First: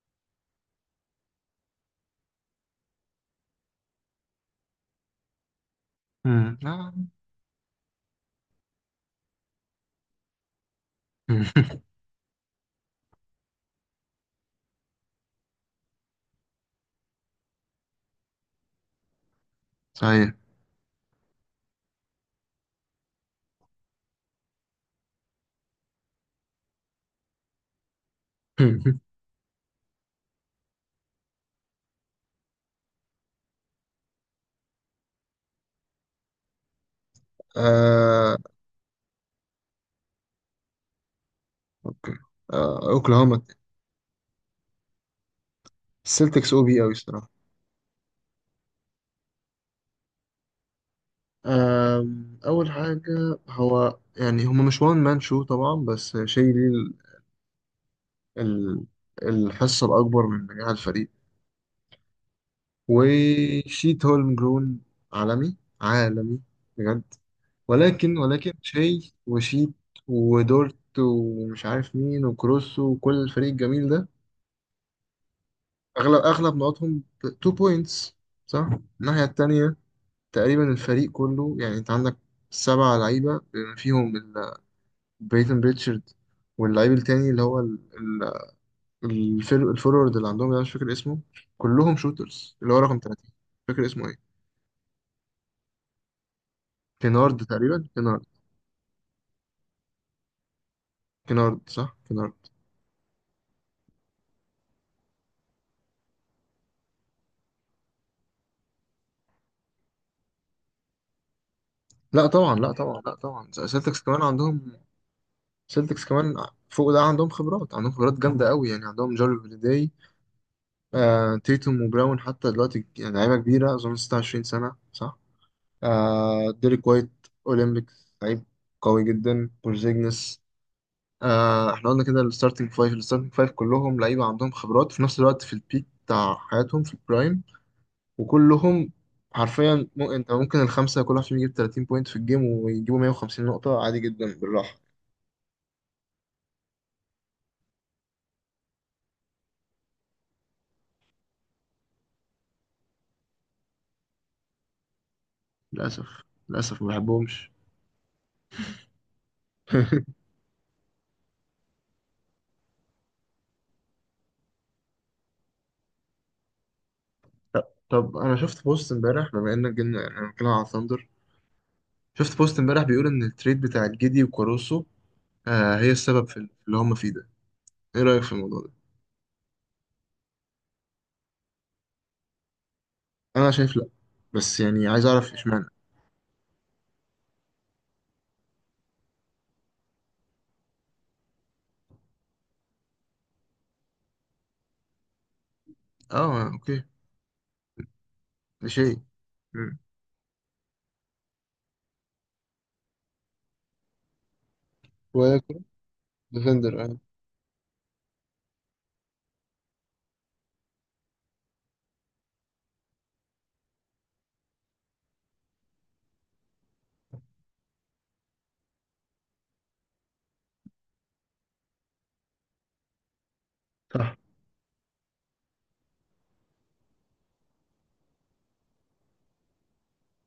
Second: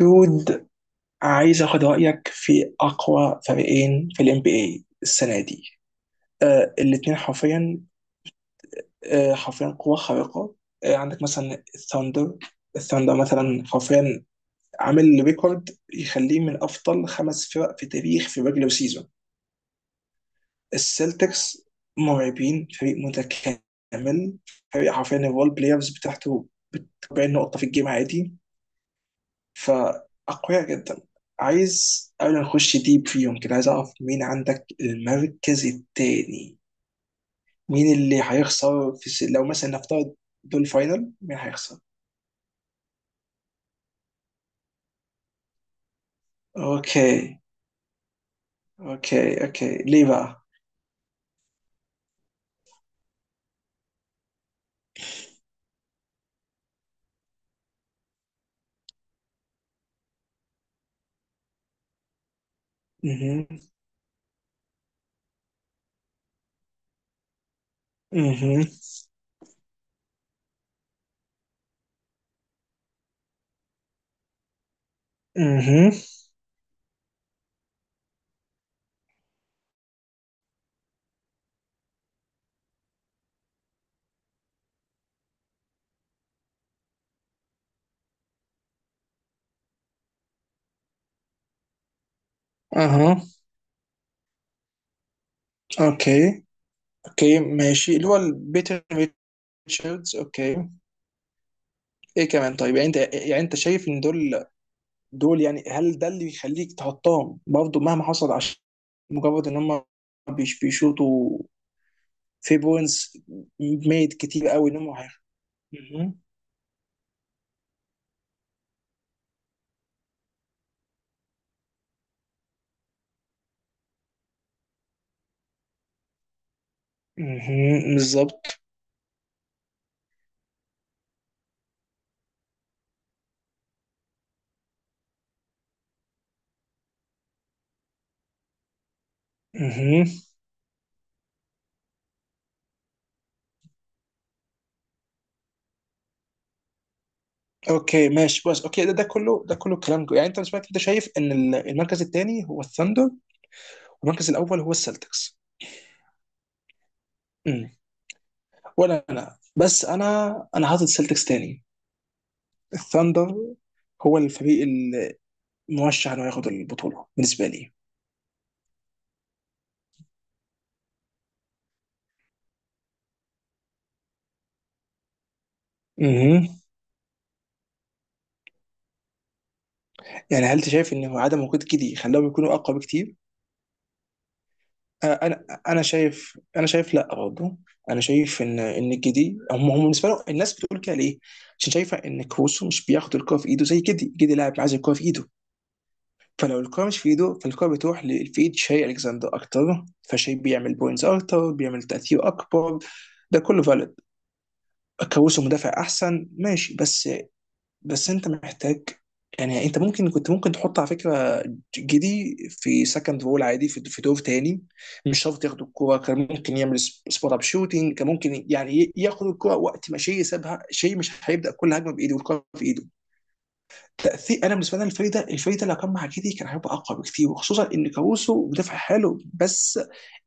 دود، عايز اخد رايك في اقوى فريقين في الام بي اي السنه دي. مم. آه، آه. الاثنين حرفيا. آه حرفيا قوه خارقه. آه، عندك مثلا الثاندر. الثاندر مثلا حرفيا عامل ريكورد يخليه من افضل خمس فرق في تاريخ في ريجلر سيزون. صحيح. السلتكس مرعبين، فريق متكامل. فريق حرفيا الرول بلايرز بتاعته 40 نقطه في الجيم عادي. فأقوياء جدا. عايز قبل ما نخش ديب فيهم كده، عايز أعرف مين عندك المركز التاني. مين اللي آه. هيخسر لو مثلا نفترض دول فاينل، مين هيخسر؟ اوكي. آه. اوكلاهوما، السلتكس او بي قوي الصراحه. أوكي. أوكي ليه بقى؟ آه. اول حاجه هو يعني هما مش وان مان شو طبعا، بس شيء ليه ال- الحصه الاكبر من نجاح الفريق. اها. وشيت هولم جرون، عالمي عالمي بجد. ولكن اها. شيء وشيت ودورت ومش عارف مين وكروس وكل الفريق الجميل ده، اها. اغلب نقطهم 2 بوينتس، صح. الناحيه التانية تقريبا الفريق كله، يعني انت عندك 7 لعيبه بما فيهم بريتن ريتشارد. واللعيب التاني اللي هو الفورورد اللي عندهم ده مش فاكر اسمه، كلهم شوترز، اللي هو رقم اها. 30 مش فاكر اسمه ايه. أوكي. أوكي كينارد، تقريبا ماشي، اللي هو كينارد. البيتر ريتشاردز. أوكي. كينارد، صح إيه كينارد. كمان؟ طيب يعني أنت شايف إن دول، يعني هل ده اللي يخليك تحطهم برضه مهما حصل؟ عشان مجرد ان هم بيشوطوا لا طبعا، في لا طبعا، لا بوينتس طبعا، سيلتكس ميد كمان كتير قوي عندهم. ان سيلتكس مهم. كمان، فوق ده عندهم خبرات جامده قوي يعني. عندهم جاري هوليداي، آه، تيتوم وبراون، حتى دلوقتي يعني لعيبة كبيرة، أظن 26 سنة صح؟ آه ديريك وايت، مهم. أولمبيكس لعيب بالظبط. قوي جدا. بورزيجنس. آه احنا قلنا كده، الستارتنج فايف كلهم لعيبة عندهم خبرات، في نفس الوقت في البيك بتاع حياتهم في البرايم، وكلهم حرفيا. مهم. مو انت ممكن الخمسة كل واحد فيهم يجيب 30 بوينت في الجيم ويجيبوا 150 نقطة عادي جدا بالراحة. اوكي ماشي، بس اوكي، ده كله كلام يعني انت بالنسبه لك انت شايف ان المركز الثاني هو الثاندر والمركز الاول هو السلتكس. للأسف، للأسف ما بحبهمش. مم. ولا انا؟ بس انا انا حاطط السلتكس ثاني. الثاندر هو الفريق المرشح انه ياخد البطوله بالنسبه طب لي. طب انا شفت بوست امبارح، بما انك جبنا، يعني انا بتكلم على ثاندر. شفت بوست امبارح بيقول ان التريد بتاع الجدي وكاروسو آه هي السبب في مهم. في اللي هم فيه ده. ايه رأيك في الموضوع ده؟ يعني هل انت شايف ان عدم وجود كيدي خلاهم يكونوا اقوى بكتير؟ انا شايف لا، بس يعني عايز اعرف انا اشمعنى. انا شايف، انا شايف لا برضه. انا شايف ان كيدي هم بالنسبه لهم. الناس بتقول كده ليه؟ عشان شايفه ان كروسو مش بياخد الكوره في ايده زي كيدي، كيدي لاعب عايز الكوره في ايده. اه فلو اوكي. الكوره مش في ايده، فالكوره بتروح في ايد ده شاي شيء. الكسندر مم. اكتر، فشاي بيعمل بوينتس اكتر، بيعمل تاثير اكبر. ده كله فالid. وهي كروسو كرة. مدافع احسن ماشي، ديفندر، اه بس. بس انت محتاج، يعني انت ممكن، كنت ممكن تحط على فكره جدي في سكند رول عادي، في في دور تاني. مش شرط ياخد الكوره، كان ممكن يعمل سبوت اب شوتنج، كان ممكن يعني ياخد الكوره وقت ما شيء سابها. شيء مش هيبدا كل هجمه بايده والكوره في ايده. صح. تاثير، انا بالنسبه لي الفريق ده، الفريق ده لو كان مع جدي كان هيبقى اقوى بكتير، وخصوصا ان كاروسو مدافع حلو بس.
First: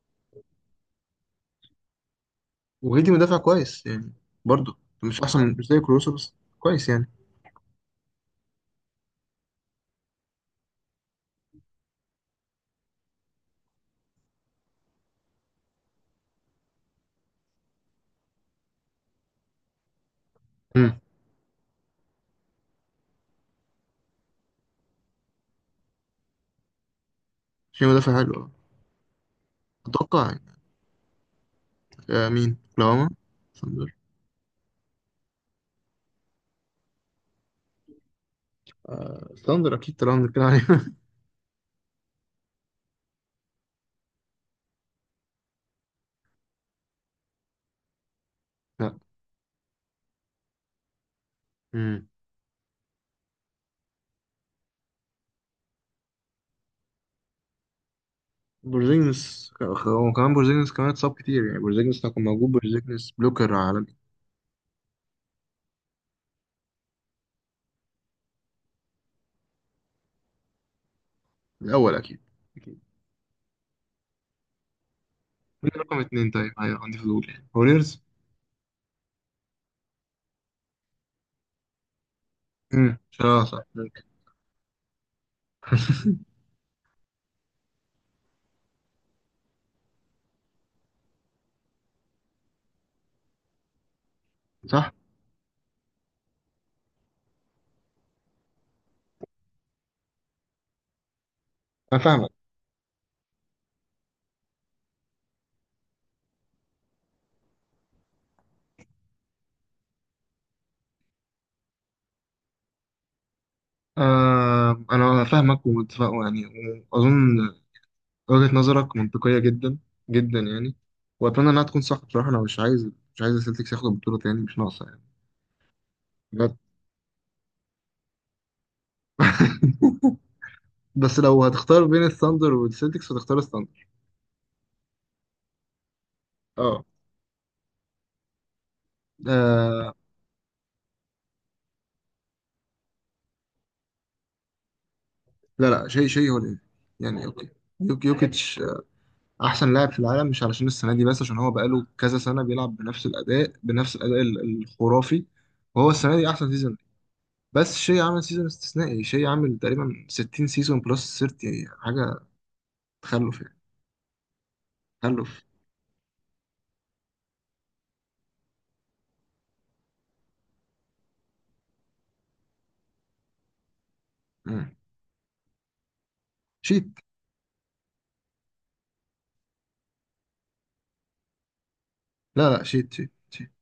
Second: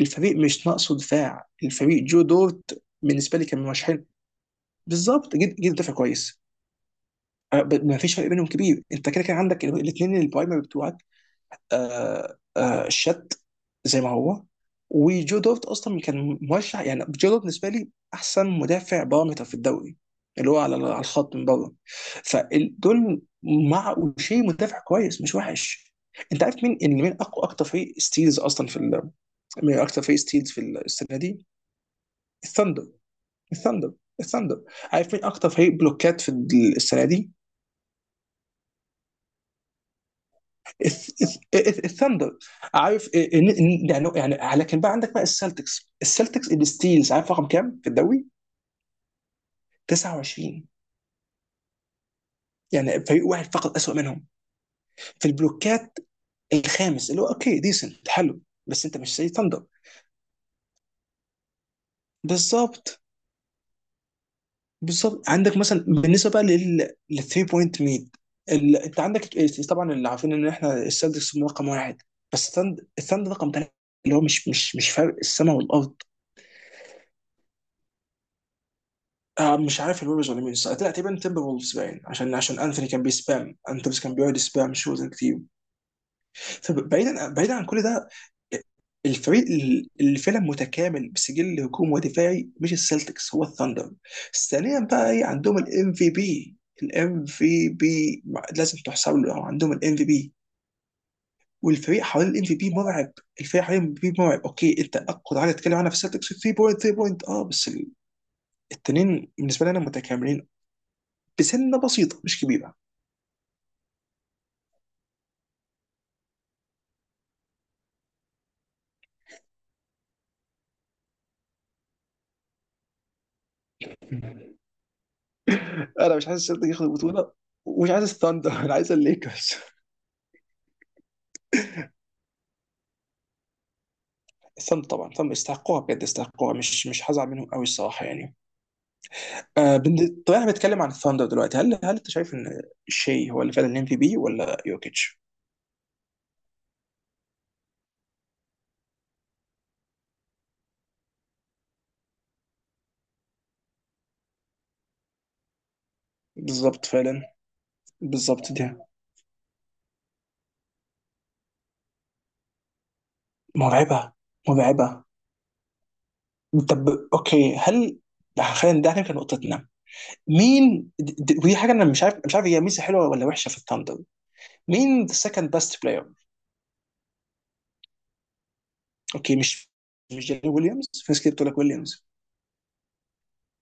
الفريق مش ناقصه دفاع، الفريق جو دورت وجدي مدافع بالنسبه لي كان كويس مرشحين. يعني، برضه. مش بالظبط، احسن جد، من- مش جد زي دافع كاروسو، بس كويس. كويس يعني. ما فيش فرق بينهم كبير، انت كده كده عندك الاثنين البرايمري بتوعك. شات زي ما هو. وجو دوفت اصلا كان مرشح، يعني جو دوفت بالنسبه لي احسن مدافع بارامتر في الدوري، اللي هو على على امم الخط من بره. فدول مع وشي مدافع كويس مش وحش. انت عارف مين اللي من اقوى اكتر شيء فريق مدافع حلو. ستيلز آه. اصلا من اكتر فريق اتوقع ستيلز يعني. في السنه دي؟ آه مين الثاندر. كلاما؟ الثاندر. ثاندر. الثاندر. عارف مين اكتر فريق بلوكات في السنه دي؟ ثاندر اكيد طالما بنتكلم عليه. الثاندر. عارف يعني لكن بقى عندك بقى السلتكس الستيلز عارف رقم كام في الدوري؟ لا. 29. امم يعني فريق واحد فقط اسوأ منهم في البلوكات. الخامس، اللي هو اوكي، ديسنت، حلو بس، انت مش زي ثاندر. بورزينجس كمان اتصاب كتير يعني، بورزينجس لو كان موجود، بالظبط. بورزينجس بلوكر. بالظبط. عندك مثلا بالنسبه بقى لل 3 بوينت ميد ال... انت عندك ال- طبعا اللي عارفين ان احنا السلتكس رقم الأول واحد، أكيد. بس أكيد. الثاندر رقم ثلاثه، اللي هو مش فرق السماء مين والارض. رقم اتنين طيب؟ أيوة عندي فضول يعني، ووريرز. آه مش عارف الويبرز ولا مين الصراحة. لا، تقريبا تيمبر وولفز باين، عشان عشان انثوني كان اه بيسبام، صح انثوني ممكن. كان بيقعد يسبام شوز كتير. فبعيدا عن كل ده، الفريق اللي فعلا متكامل بسجل هجوم ودفاعي مش السلتكس، هو الثاندر. ثانيا صح؟ بقى، ايه؟ عندهم الام في بي. الام في بي لازم تحسب له. عندهم الام في بي أنا والفريق فاهمك. حوالين الام في بي مرعب. الفريق حوالين الام في بي مرعب. اوكي، انت اقوى حاجه تتكلم عنها في السلتكس 3 بوينت، 3 بوينت اه، بس التنين بالنسبه لي انا متكاملين بسنه بسيطه مش كبيره. آه أنا فاهمك ومتفق يعني، وأظن وجهة نظرك منطقية جدا، جدا يعني. وأتمنى إنها تكون صح، بصراحة أنا مش عايز السلتكس ياخدوا البطولة تاني، مش ناقصة يعني. انا مش عايز بجد. السلتيك ياخد البطوله ومش عايز الثاندر، انا عايز الليكرز. بس لو هتختار بين الثاندر والسلتكس هتختار الثاندر. الثاندر طبعا، الثاندر يستحقوها بجد، يستحقوها، اه. مش هزعل منهم قوي الصراحه يعني. آه. طب احنا بنتكلم عن الثاندر دلوقتي، هل انت شايف ان شي هو اللي فعلا الام في بي ولا يوكيتش؟ لا لا، شيء هو الإيه، يعني أوكي. يوكيتش احسن لاعب في العالم، مش علشان السنه دي بس، عشان هو بقاله كذا سنه بيلعب بنفس الاداء، الخرافي. وهو السنه دي احسن سيزون. بالظبط فعلا. بس شيء عامل سيزون بالظبط دي استثنائي، شيء عامل تقريبا 60 سيزون بلس 30 حاجه. تخلف يعني، مرعبه، مرعبه. تخلف. طب، اوكي، هل، خلينا، ده كان نقطتنا. مين ودي حاجه انا مش عارف، مش عارف هي ميزه حلوه ولا وحشه في الثاندر، مم. مين ذا سكند بيست بلاير؟ شيت. اوكي، مش جيري ويليامز، في ناس كتير بتقول لك ويليامز، لا لا، شيت شيت شيت.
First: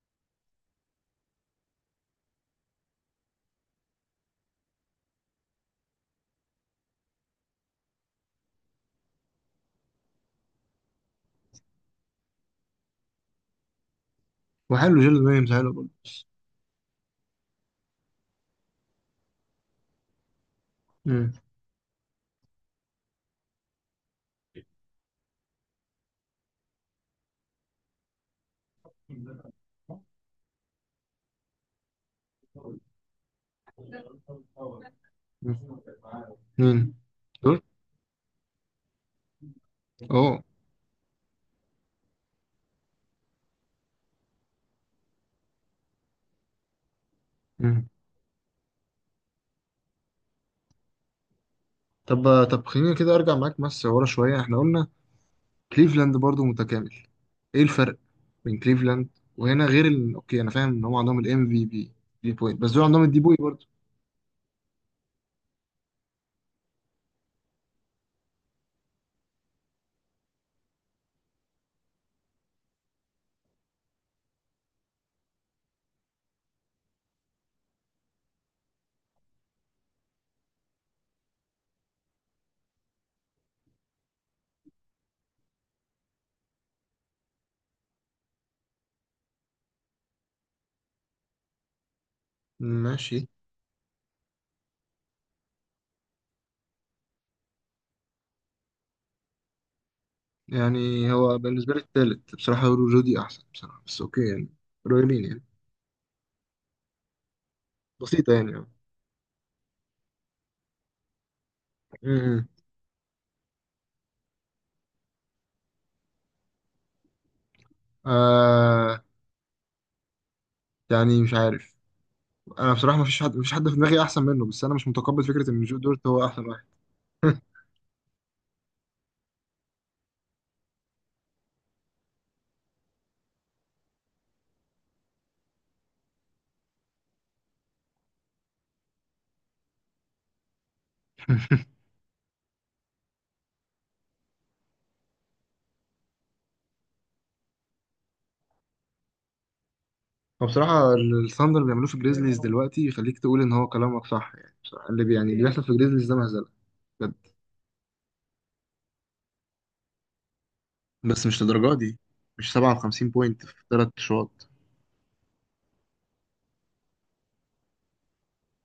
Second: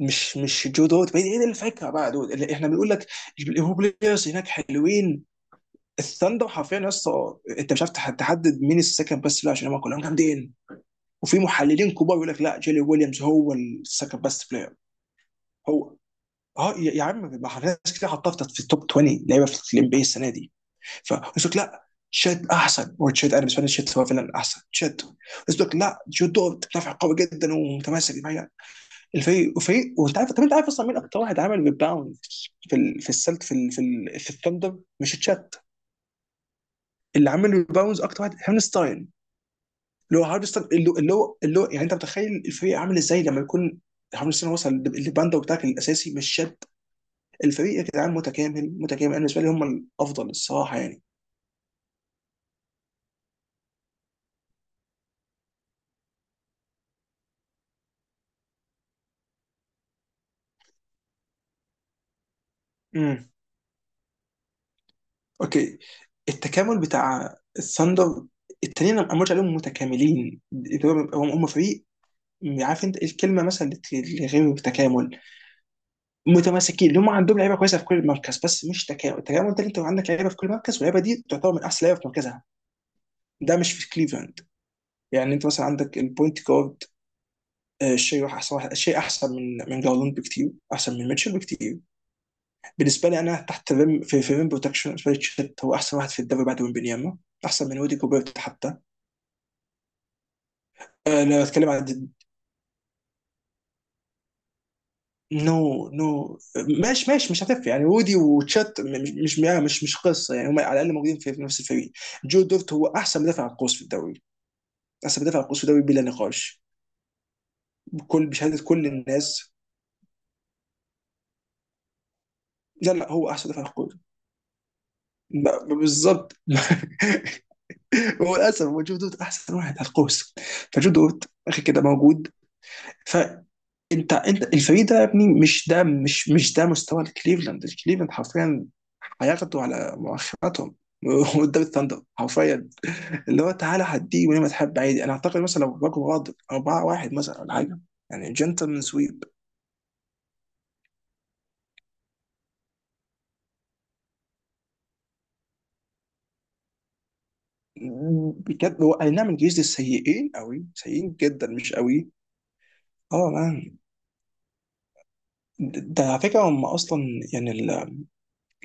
مش جو دوت، بعيد. ايه الفكره بقى؟ دول اللي احنا بنقول لك الهو بلايرز هناك حلوين. الثاندر حرفيا يا اسطى انت مش عارف تحدد مين السكند بيست بلاير، عشان هم كلهم جامدين. وفي محللين كبار يقول لك لا، جيري ويليامز هو السكند بيست بلاير. وحلو، جيل ويليامز حلو برضه. هو اه، يا عم، ما احنا ناس كتير حطها في التوب 20 لعيبه في الام بي السنه دي. مم. فقلت لك لا، تشيت احسن، وتشيت انا بالنسبه لي تشيت هو فعلا احسن تشيت. قلت لك لا، جو دوت مدافع قوي جدا ومتماسك مم. الفريق، وفريق، وانت عارف. طب انت عارف اصلا مين اكتر واحد عمل ريباوند في ال... في السلت في ال... في, ال... في الثندر مش تشات؟ مين اللي عمل دول؟ ريباوندز اكتر واحد هارنستاين، اللي هو اه. هارنستاين، اللي هو يعني انت متخيل الفريق عامل ازاي لما يكون هارنستاين وصل للباندا بتاعك الاساسي مش شد؟ الفريق يا مم. جدعان متكامل، متكامل. انا بالنسبه لي هم الافضل الصراحه يعني. طب خلينا كده، ارجع معاك بس ورا شويه. احنا قلنا كليفلاند برضو متكامل، ايه الفرق بين كليفلاند وهنا، غير ال... اوكي، انا فاهم ان هم عندهم الام في بي، دي بوينت، بس دول عندهم الدي امم. بوي برضو. اوكي، التكامل بتاع الثندر، التانيين انا ما قلتش عليهم متكاملين، هم فريق، عارف انت الكلمه مثلا اللي غير التكامل؟ متماسكين، اللي هم عندهم لعيبه كويسه في كل مركز بس مش تكامل. التكامل ده اللي انت عندك لعيبه في كل مركز واللعيبه دي تعتبر من احسن لعيبه في مركزها، ده مش في كليفلاند. يعني انت مثلا عندك البوينت جارد، آه، شيء احسن واحد. شيء احسن من من جارلاند بكتير، احسن من ميتشل بكتير. بالنسبه لي ماشي. انا، تحت الريم، في في ريم بروتكشن، بالنسبه لي تشيت هو احسن واحد في الدوري بعد ويمبينياما. احسن من ودي جوبيرت حتى. يعني أه هو لو اتكلم بالنسبه لي عن، التالت بصراحه، رودي احسن بصراحه، بس اوكي يعني، قريبين يعني، نو نو، ماشي ماشي، مش هتفرق يعني وودي بسيطه يعني، اه. وتشات مش قصه يعني، هم على الاقل موجودين في في نفس الفريق. جو م-م. دورت هو احسن مدافع على القوس في الدوري، احسن مدافع على القوس في الدوري بلا نقاش، بكل بشهاده كل آه، الناس. يعني مش عارف. انا لا بصراحه ما لا، فيش هو حد ما احسن فيش مدافع على حد في القوس. دماغي احسن منه، بس انا مش متقبل فكره ان جو دورت هو بالظبط. احسن واحد. هو للاسف هو جو دورت احسن واحد على القوس. فجو دورت اخي كده موجود. فانت، انت، الفريق ده يا ابني، مش ده، مش ده مستوى الكليفلاند. الكليفلاند حرفيا هياخدوا على مؤخراتهم قدام الثاندر حرفيا. اللي هو تعالى هديه وليه ما تحب عادي، انا اعتقد مثلا لو باكو غاضب 4 واحد مثلا ولا حاجه، يعني جنتلمان سويب. هو بصراحة الثاندر اللي بيعملوه في الجريزليز دلوقتي يخليك تقول إن هو كلامك صح، يعني بصراحة يعني اللي بيحصل في الجريزليز ده مهزلة. بجد. بجد، هو اي نعم، الجيش دي سيئين قوي، سيئين بس مش جدا مش للدرجه دي، قوي. مش 57 اه بوينت في مان. 3 شوط. ده على فكره هم اصلا، يعني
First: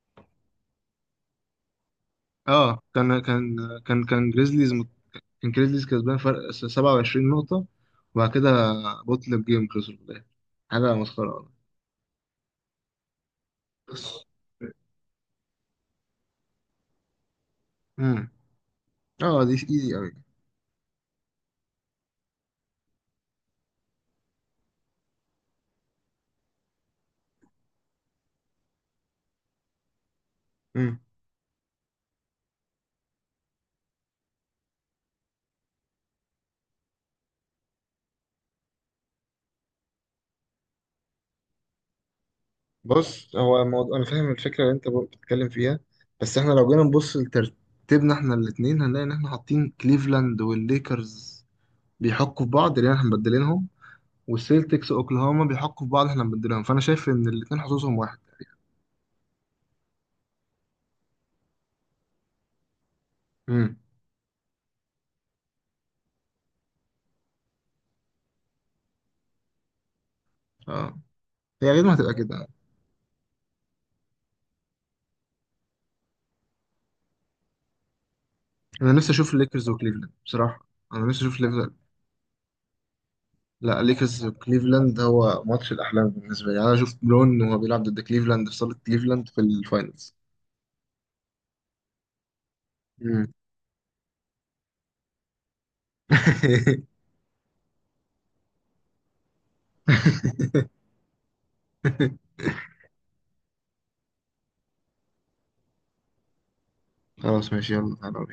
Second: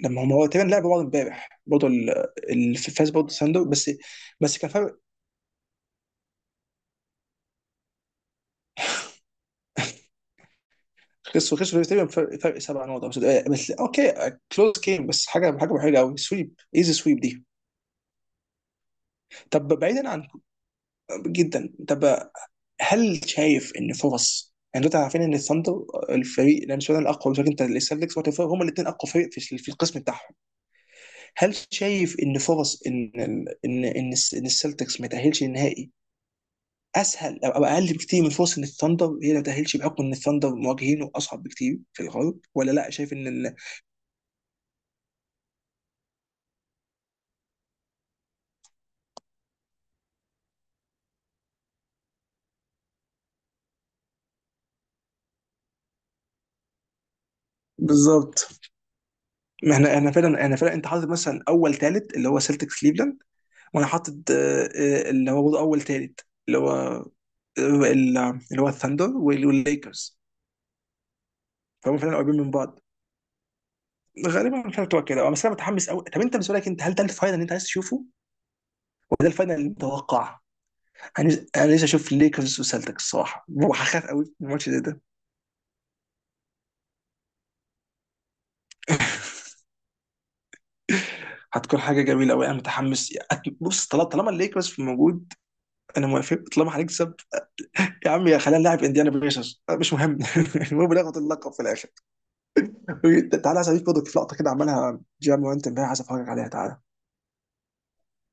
لما هم، هو تقريبا لعبوا بعض امبارح برضه، اللي اه فاز برضه ساندو بس، كان كان بس كان جريزليز مت- فرق. كان جريزليز كسبان فرق 27 نقطة، وبعد كده بطل جيم خسر في الآخر. حاجة مسخرة خسروا والله. خسروا تقريبا فرق، فرق سبع نقط أو بس اوكي، بس. كلوز جيم، بس حاجه حلوه قوي، سويب ايزي سويب دي. امم اه دي طب ايزي بعيدا قوي. عن، جدا، طب، هل شايف ان فرص، يعني دلوقتي عارفين ان الثاندر الفريق لان سؤال الاقوى مش عارف، انت السلتكس والتفاهم هم الاثنين اقوى فريق في في القسم بتاعهم، امم هل شايف ان فرص ان السلتكس ما تاهلش للنهائي اسهل او أو اقل بكتير من فرص ان الثاندر هي ما تاهلش، بحكم ان الثاندر مواجهينه اصعب بكتير في الغرب، ولا لا شايف ان بص، ال...؟ هو الموضوع انا فاهم الفكرة اللي انت بتتكلم فيها، بس احنا لو جينا نبص لترتيبنا احنا الاتنين، هنلاقي ان احنا حاطين كليفلاند والليكرز بيحكوا في بعض لان احنا مبدلينهم، والسيلتكس اوكلاهوما بيحقوا في بعض احنا بنديلهم. فانا شايف ان الاثنين حظوظهم واحد. بالظبط. ما احنا، انا فعلا انت حاطط مثلا اول ثالث اللي هو سلتكس كليفلاند، امم وانا حاطط اللي هو برضه اول ثالث، اللي هو ال- اللي هو الثاندر والليكرز. اه هي غير ما فهم هتبقى فعلا قريبين كده. من بعض. غالبا مش هتبقى كده أه، بس انا متحمس قوي. طب انت بالنسبه لك انت، هل ده الفاينل اللي انت عايز تشوفه ولا انا نفسي ده اشوف الفاينل الليكرز اللي وكليفلاند متوقع؟ بصراحه. انا نفسي اشوف انا ليفلاند. لسه اشوف ليكرز وسلتكس الصراحه، لا، وهخاف قوي الليكرز من الماتش زي وكليفلاند ده. هو ماتش الاحلام بالنسبه لي، يعني انا اشوف برون وهو بيلعب ضد كليفلاند في صاله كليفلاند في الفاينلز. هتكون حاجه جميله قوي، انا متحمس. امم بص، طالما الليكرز في موجود انا موافق، طالما هنكسب يا عم، يا خلينا نلعب انديانا بيسرز أه، مش مهم. المهم ناخد اللقب في الاخر. تعالى عايز اضيف برضه في لقطه كده عملها جيم وانت امبارح، عايز افرجك عليها، تعالى. خلاص ماشي، يلا تعالوا.